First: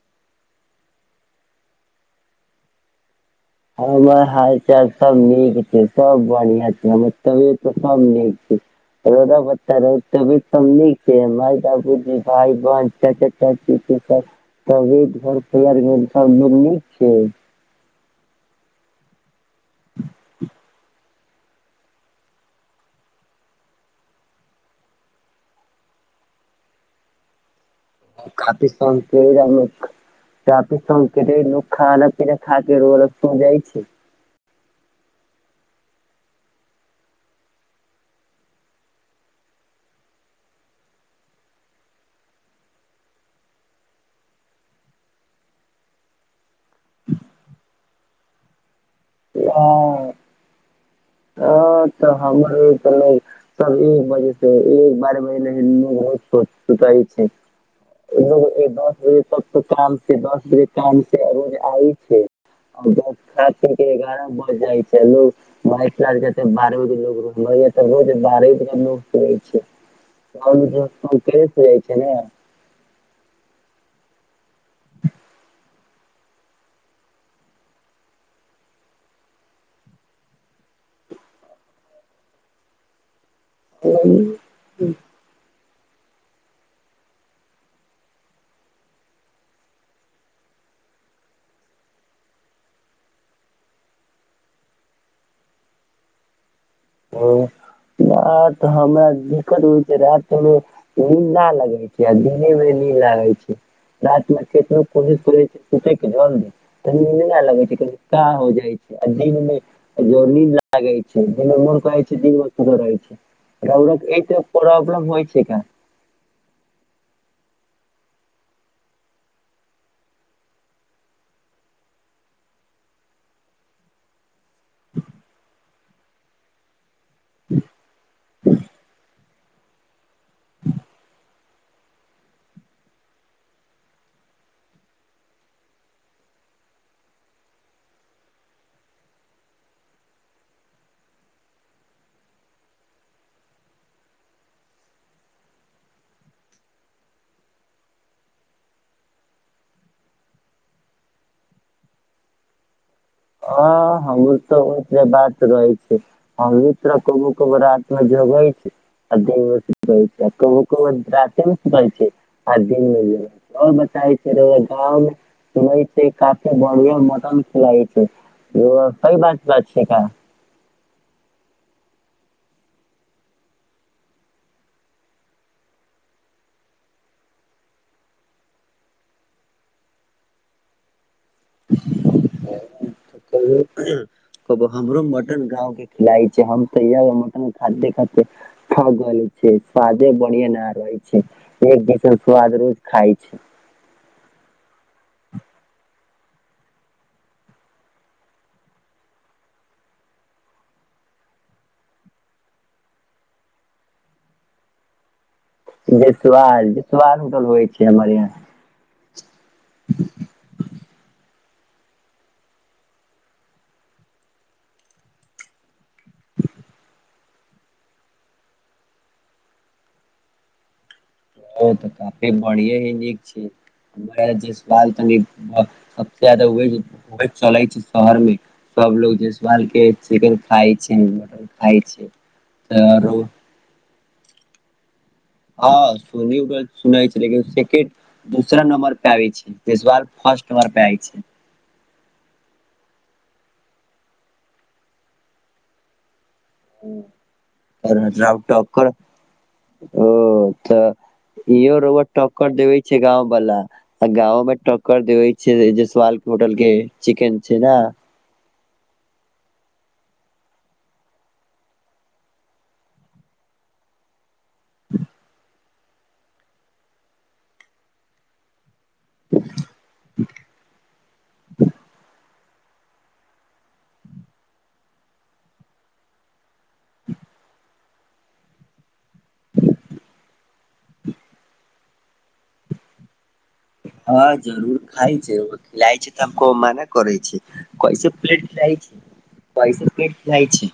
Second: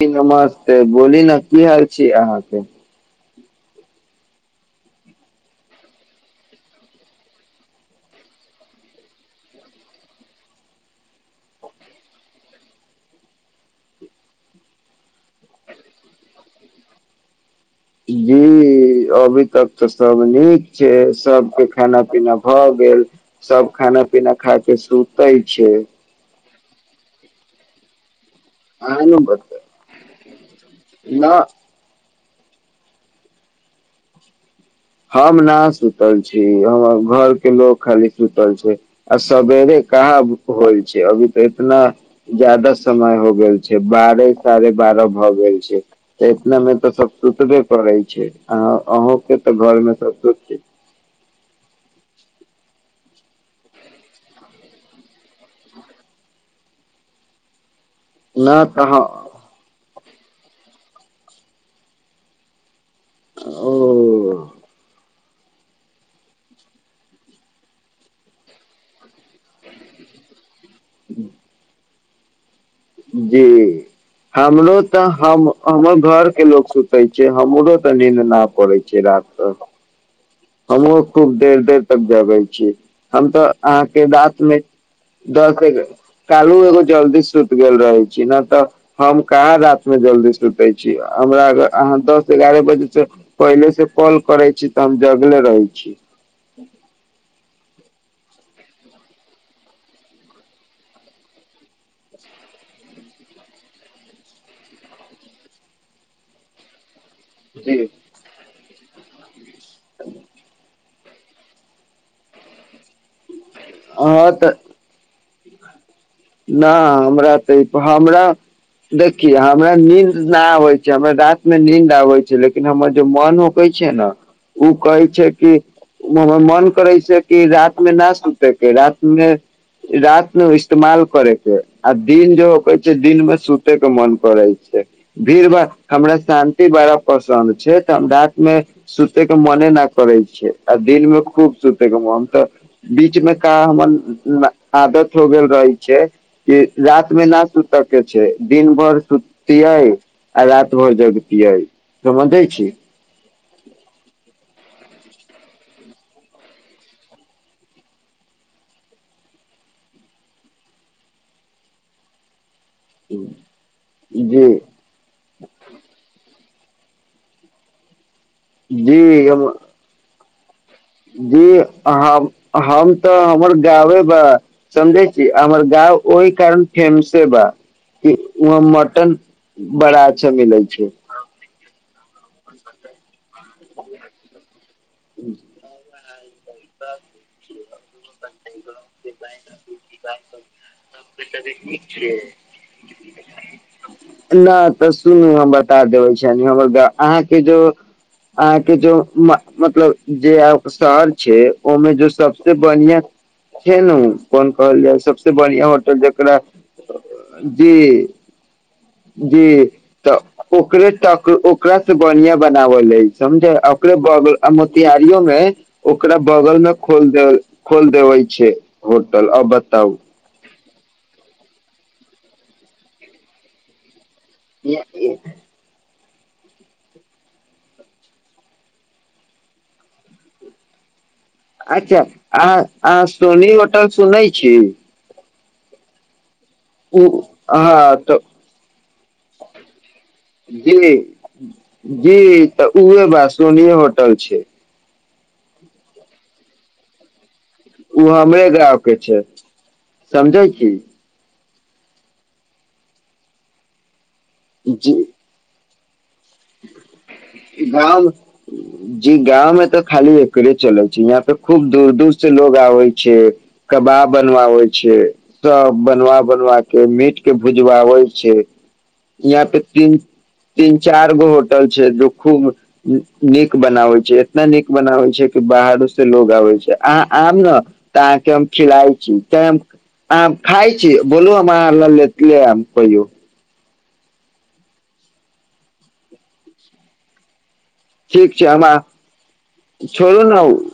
जी नमस्ते बोली ने की हाल छी अहाँके हमर हाल चाल सब नीक छै सब बढ़िआ छै हमर तबियत सब नीक छै रौदा ब्ता रह तभी त न छै माय बाबूजी भइ बन चा चाची [inaudible] त घर फल घ सब लोक नहि छै जी अभी तक तऽ सब नीक छै सबके खाना पीना भ गेल सब ख खान पीना खायके सुतय छै खफी अहाँ ने संकेत बता अने चापी संकेत न लोक ख अानक खात रहल जाइ छै हम न सुतल छी हमर घर के लोग खाली सुतल छै आ सबेरे क का होल छै अभी तऽ इतना ज्यादा समय हो गेल छै बारह साढ़े बारह भ गेल छै इतना मे तऽ सब सुतबे करै छै अहा अहाँकेँ घरमे अ सब स तऽ हमरो तऽ सब एक बजे से एक बारह बजे ह रोजो सुतल छी ह लोग दस बजे तक काम से दस बजे काम से रोज आबे छै आब खा पी के एगारह ओ बजे जाइ छै लोग माक लाग बरहों लोकग रो य तऽ बत बारहोे कहु हौए छै कर रहै छै नै जी हमरो तऽ हम हमर घर के लोग सुते छै हमरो तऽ नींद नहि पड़े छै हमहुँ खूब देर देर तक जगै छीय हम तऽ अहाँ के रात मे दस के काल्ही एगो जल्दी सुति गेल रहै छी न तऽ हम कहाँ राति मे जल्दी सुते छी हमरा अगर अहाँ दस ग्यारह बजे सँ पहिले से कॉल करै छी तऽ हम जगलै रहहि छी हां नहि तऽ हमर दिक्कत होइ छै राति मे निंद ना लगैए छै दिने में लगै छै लगै छै रात कतबो को नहि लगे छै जी कनि का हो जाय छै जीव मे जोनी लागे छै ज मन दी ब्तध रह छै ओ ई हँ तऽ प्रबलम होइ छै कऽ नहि हमरा तऽ ई हमरा देखिए हमरा नींद ना आबै छै हमरा राति मे नींद आबे छै लेकिन हमर जे मन होकै नै छै ना ओ कहै छै कि हमर मन करै छै की रात में ना सुते के रात में रात में इस्तेमाल करेके आ दिन ज कहै छै दिन मे सुते के मन करै छै दिन भर हमरा शांति बड़ा पसन्द छै तऽ हम राति में सुते के मने न करै छै आ दिन मे खूब सुते के मन तऽ बीच में कऽ हमरा आदत हो गेल रहै छिए रात में ना सुतअ के छै दिन भर सुतै आ रात भर जग पइ तऽ म दै छी हँ हमर तऽ ओहिसे बात रहै छै अवित्र कोबो को रात मे जोगै छै अध सु कह छै आ क कोमे सु कहै छै आर दिन मिल जे आ बताै छैर जी गाँव मे तीे काफी बढ़िआ मटन खियाबई छै जी कऽ बात हम बात छै क जी अहाँ अब हम तऽ हमर गाबै बा समझे छी हमर गा ओहि कारण फेमसे बा वहाँ मटन बड़ा अच्छा मिलै छै [unintelligible] कहीओ हमरो मटन गांव के खिलाई छै हम ते यहाँ मटन खाते खाते थक गेले छी स्वादे बनरिआ न रहै छै एक दीषन स्वाद रोज खाय छै नै तऽ सुन हम बता अहाँ के जो अहाँ के जो मतलब जे आ शहर छै ओहि में जो सबसे बढ़िया केहनो कोन कहल जाय बढ़िआ होटल जे जकरा स्वाद जे स्वाद होटल होइ जी छै हमर यहाँ जी तऽ ओकरे तक ओकरा से बनिया बनावले समझे ओकरे बल आ मोतिहारारियो में ओकरा बगल में खोल दे खोल देवे छै होटल बताउ ओ तऽ काफी बढ़िये ही नीक छै जे साल तनि छै शहर में सब लोग जेसबाल के खाई छै खाय अच्छा छै अ अह तऽ सोनी होटल सुनै छी हां सुनै सुनै ओ छी लेकिन हँ तऽ दूसरा नंम्बर पे आबै छै जेसवाल फर्स्ट नंबर पे जी आबै छै जी तऽ उह बा सोनी होटल छै ओ रव हमरे गाँव ठोकर के छै ओ समझै छी तऽ इहो रौवा टक्कर देवे छै गाँंव वाला आ गाँंव में जी टक्कर देवे छै जे सवाल होटल के चिकन छै ने गाम [unintelligible] जी गांवं में त खाली एकरे चल छै यहाँ पे खूब दूर दूर से लोग आवे छै कबा व बनवाबै छै सब बनवा बनवा के मीट के भुजवाबै छै यहाँ पे तीन तीन चार गो होटल छै जो खूब नीक बनाबै छै इतना नीक बनावै छै कि बाहरो से लोग आबे छै अहाँ आब ने तऽ अहाँके हम खिलाइ छी कैम आ खाइ छी बोलू हम अहां ल लेत ले आब कहियौ हँ जरूर खाय छै ओ खिलाय छै तऽ हम कोउ मना करै छै कैसे ठीक छै प्लेट खिलाइ हमरा छै कैसे प्लेट छोड़ू ने खिलाय छै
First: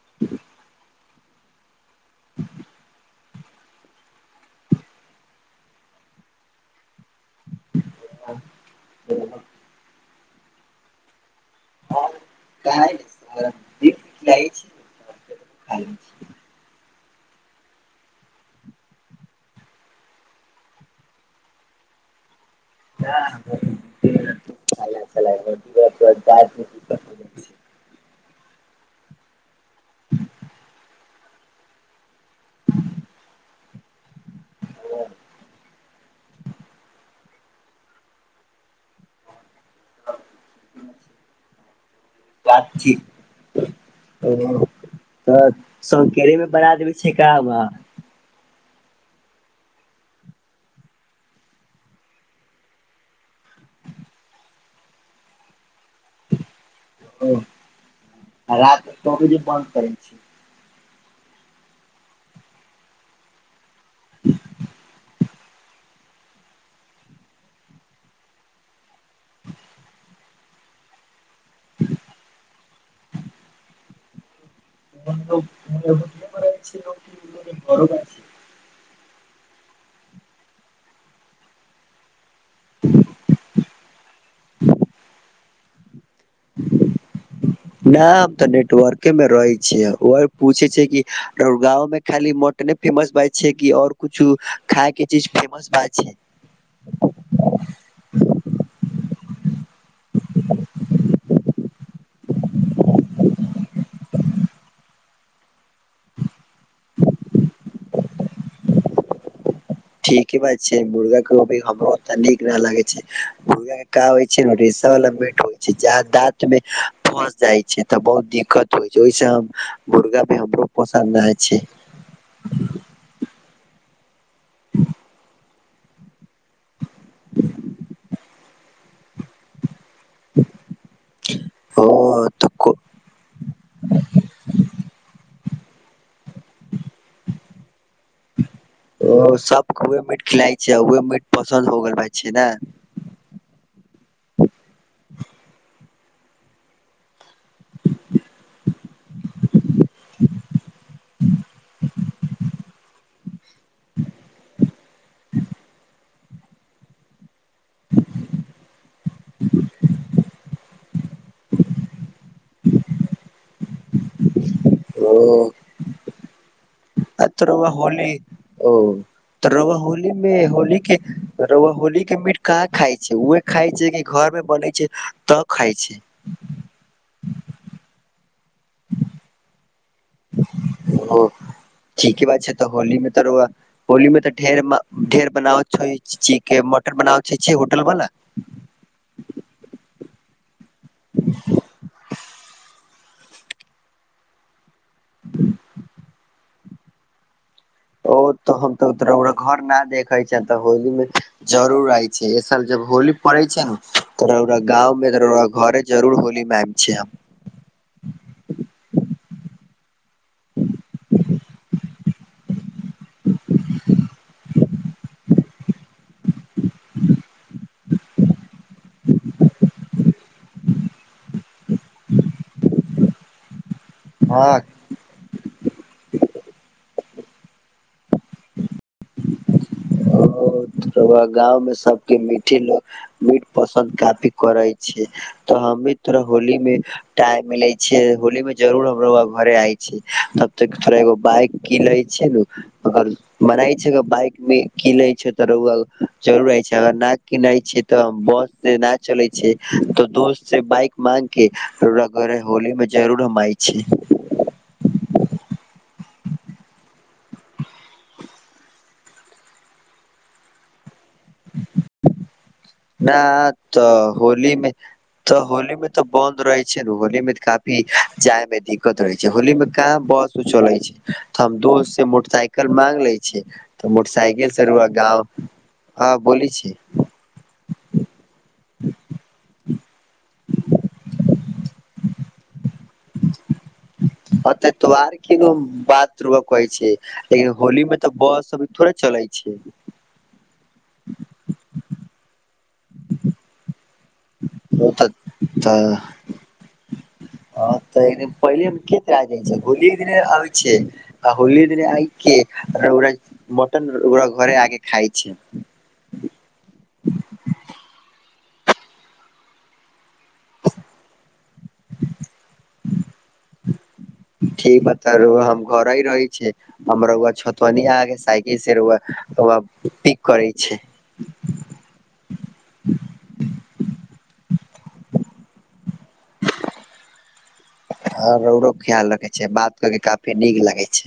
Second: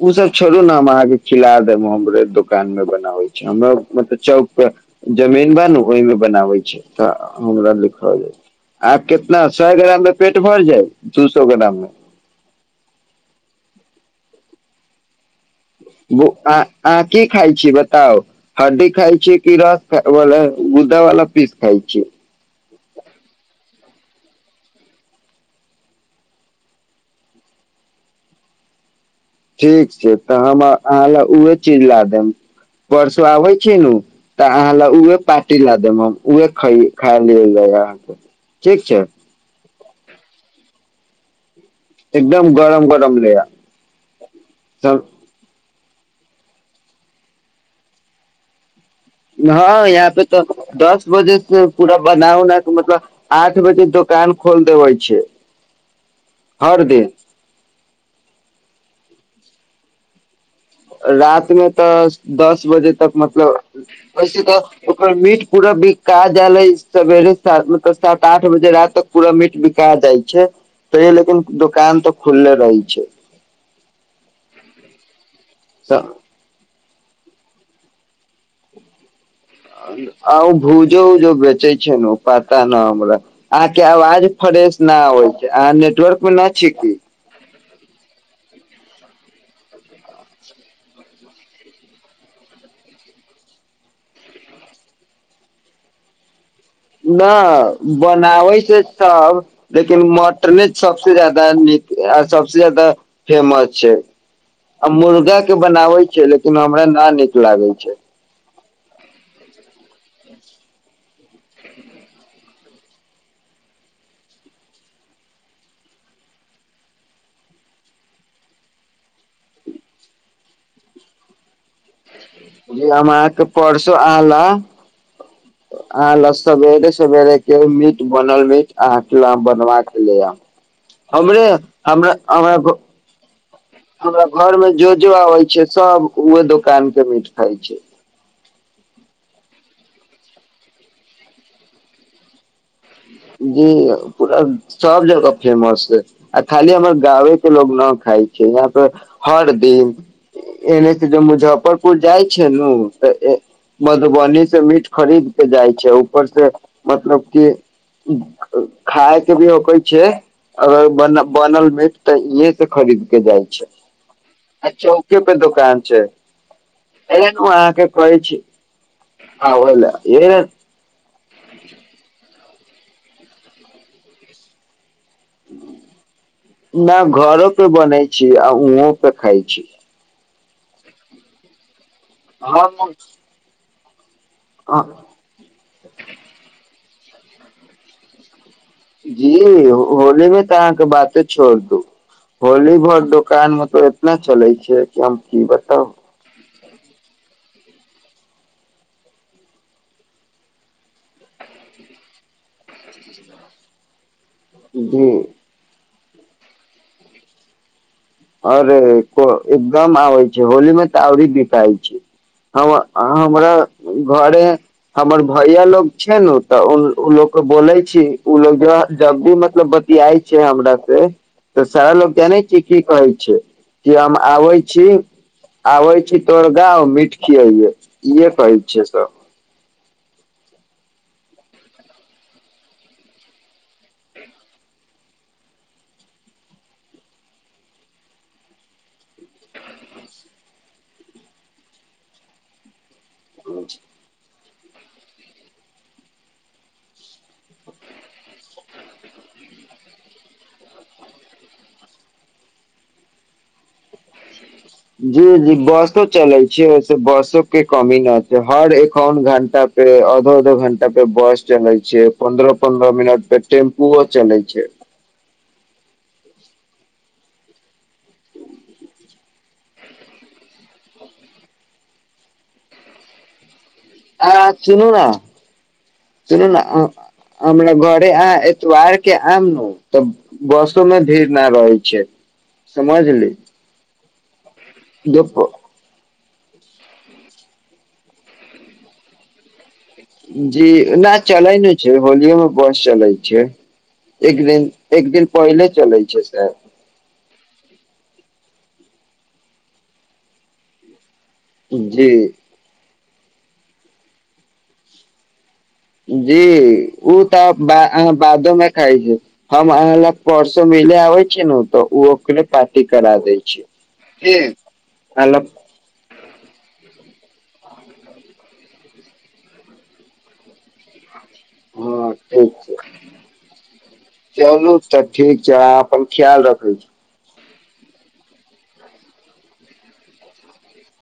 उ सब छोड़ू ने हम अहाँ क खिला देब हमरे दुकान में बनाबय हमरा मतलब चौक पर जमीन बा नु ओहिमे बनाबै छी तऽ हमरा लिखा आब और कितना सए ग्राम मे पेट भर जाय दुस हँ क नहि स छी। लै बो छी। आ अहाँ की खाय छीयेई बताउ हड्दी खाय छी कि रस गुदा वला पीस खाय छी [inaudible] [unintelligible] [unintelligible] ठीक छै तऽ हम अहाँ लए उहे चीज ला देम परसू आबै छै नु तऽ अहाँ ल उहे पार्टी ला देम हम उहे खै खाइब ठीक छै एकदम बात गरम गरम ले आ चित ओ सब त सौकेेलेमे बड़ा देबय छै का वा हँ यहाँ पे तऽ दस बजे से पूरा बना उना क मतलब आठ बजे कान खोल देबै छै हर दिन ओ रात क बजे बन्द करै छी राति मे तऽ दस बजे तक मतलब वैसे तऽ ओकर मीट पूरा बिका जाले सवेरे मतलब सात आठ बजे रात तक पूड़ा मीट बिका जाइ छै तयौ लेकिन दुकान तऽ खुलले रही छै [unintelligible] आ ऊ भूजो उजो बेचई छैय नु ओ पता न हमरा आहां के आवाज फ स न अबय छै आहाँ नेटवर्क में न छी कि न हम तऽ नेटवर्के मे रहै छियै ओ पूछे छै कि गाँंव में खाली म टने फेमस बाज छैय कि आओर कुछु खााय के चीज फेमस बाज छैय। न बनाबै छैय सब लेकिन मटने सबस जादा नी ये सबस जादा फेमस छैय आ मुर्गा के बनाबै छैय लेकिन हमरा ना नीक लागय छैय। ठीके बात छैय मुर्गा के ओभी हमरो नीक न लागै छैय मुर्गा का होइ छैय न कि ट लम्बेट होइ छैय जा दाँत मे फंस जाइ छैय तऽ बहुत दिक्कत होइ छैय ओहिस हम मुर्गा भी हमरो पसन्द नहि छैय। हमअहाँ के परसो अन्हाला अहां ल सवेरे सवेरे के मीट बनल मीट अह के ला बनवा क हमरे ओ हमरा हमरा तऽ हमरा घर मे जो जो आबै छैय सब ओह दोकान के मीट खाइ छैय। ओ सबके उह मीट खिलाइ छैय उह मीट पसन्द हो गेल भा छैय ने? जी पूरा सब जगह फेमस छैय आ खाली हमर गावे क लोग न खाइ छैय यहाँ पर हर दिन एने के कि जे मुजफ्फरपुर जाइ छैय नू तऽ मधुबनी से मीट खरीद के जाइ छैय ऊपर से मतलब की खायके भी औके छैय। अगर ब बनल मीट तऽ इहे से खरीद के जाइ छैय। अच्छा चौके पे ओ। दुकान छैय। आ तऽ रौआ होली ओ आबै रौआ ला होलीमे एहे होली के रौआ होली के मीट कहाँ खााय छैय ओहे खााय छैय कि घर मे बनै छैय। तऽ खाइ छैय। न घरो पे बनै छी आ उहों पे खााय छी। हं ठीके बात छैय तऽ हम होली मे तऽ रौआ होली मे तऽ ढेर अ- ढेर बनाबै छीके मट [inaudible] बनाब छ होटल वाल जी होली मे तऽ अहाँके बाते छोड़ दू होली भर दोकान मे तो इतना चलै छैय कि हम की बताउ? ओ तऽ हम तऽ घर न देखै छ तऽ होली मे जरूर आय छैय एसाल ज होली पड़ै छै तो ओकरा गाँव जी मे तो ओकरा घरे जरूर होली मे आइब छै आओर एकदम आबै छै होलीमे तऽ औरी बिकाए छै हमर हमरा घरे हमर भैया लोग छैय नु तऽ उ उ ल‌ऽ के बोलै जब भी मतलब बतिया छैय हमरा से तऽ सारा लोग जानै छ कि कहै छी कि हम हँ आबै छी आबे छी तोहड़ गांव मिठ इहे पाइप छैय सब। गाँंव में सबके मीटे लो मीठ पसन्द काफी करै छैय। त हम भी थोड़ा होली मे टाइम मिलै छियै होली मे जरूर हम रौआ घरे आय छियै त थोड़ा एगो बाइक कीलय छैय ने अगर बनाय [inaudible] छैय बाइक मे की लै छैय। रौंदा जरूर आय छै अगर न किनै छै तऽ बस से न चले छै तऽ दोस्त से बइक मांगके रऊआ घड़े होली मे जरूर हमे आइ छी। [inaudible] जी जी बसो चलै छैय ओयसे बसो के कमी न छैय हर एखन घंटा पे अधो अधो घंटा पे बस चलै छैय पन्द्रह पन्द्रह न मिनट पे तऽ टेम्पूओ चलै छै होलीमे तऽ होलीमे तऽ बंन्द रहे छै ने होली में काफी जाय में दिक्कत रहे छै होली में काम बंद कुछो रहै छै तऽ हम दोस्त से मोटरसाइकल मांग ले छियै तऽ आ मोटरसइकिल रौआ सुनू ने गाँव हँ सुनू बोली ने छी घरे एतवार के आएब नु तब बसो में भीड़ ना रहै छै समझली मत एतवार दुप न बात रौंदा कहै छै लेकिन होली मे तऽ बस अभी थोड़े चलै छी जी न चलाय नहि छै होलियोमे बस चलए छै एक दिन ओ तऽ एक दिन पहिले तऽ चलै छै से हँ तऽ एक दिन पहिले मे केतरा जाइ छै होलिय दिने आब छै आ होलिये दिने आ जी के मटन ओकरा घरे आके खाय छै जी ओ तऽ बादो मे खाइ छी हम अहाँ लग परसो म पहिले आबै छै न अतऽ ओ अकरे पार्टी करा दै छै ठी बतारु हम घर रहै छियै हम रौआ छतुआ न आगे साइकिल रौआ पिक करै छै हँ ठीक छै चलू तऽ ठीक छै आहां अपन ख्याल रखै छी हँ रौरो ख्याल रखे छ छै बात कऽ के काफी नीक लागै छैय